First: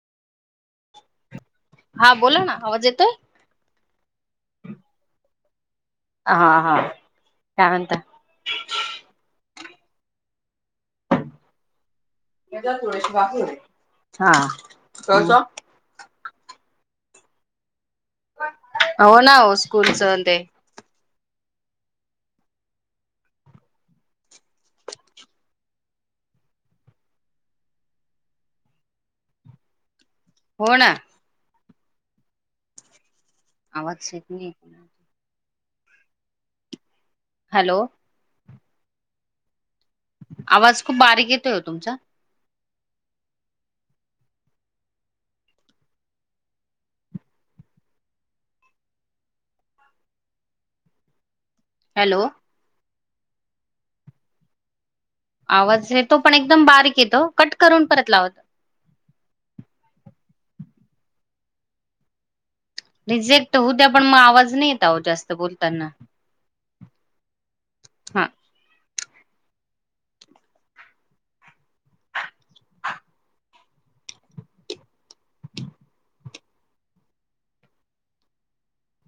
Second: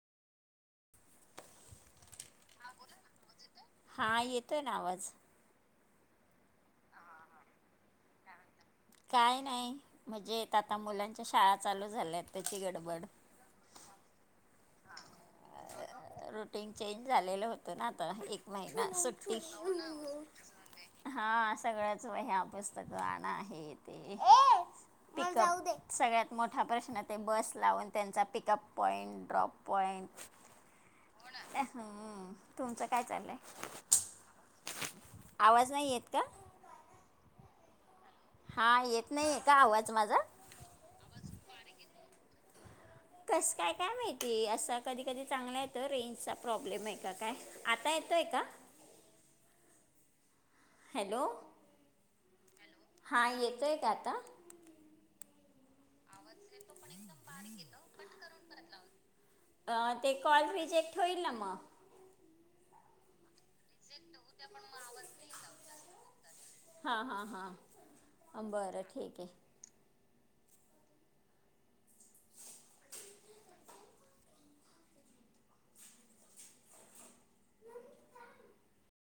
हा बोला ना आवाज येतोय. हा येतोय ना आवाज. हा हा काय म्हणता. काय नाही म्हणजे आता मुलांच्या शाळा चालू झाल्यात त्याची गडबड [unintelligible] रुटीन चेंज झालेलं होत ना आता एक महिना हो ना सुट्टी हो स्कूलच ते हा सगळंच वह्या पुस्तक आणा हे ते सगळ्यात मोठा प्रश्न ते बस लावून त्यांचा पिकअप पॉइंट ड्रॉप पॉइंट हो ना. तुमचं काय चाललंय? आवाज शेत नाही. आवाज नाही येत का? हॅलो हा येत नाही का आवाज? माझा आवाज खूप बारीक येतोय ओ तुमचा. कसं काय काय माहितीय असं कधी कधी चांगला येतो रेंजचा प्रॉब्लेम आहे का काय आता येतो य का? हॅलो हॅलो हा येतोय का आता? आवाज येतो पण एकदम बारीक तो कट करून परत लावा अं, ते कॉल रिजेक्ट होईल ना म रिजेक्ट होउ द्या पण मग आवाज नाही येतहो जास्त बोलताना हा हा हा बरं ठीक हे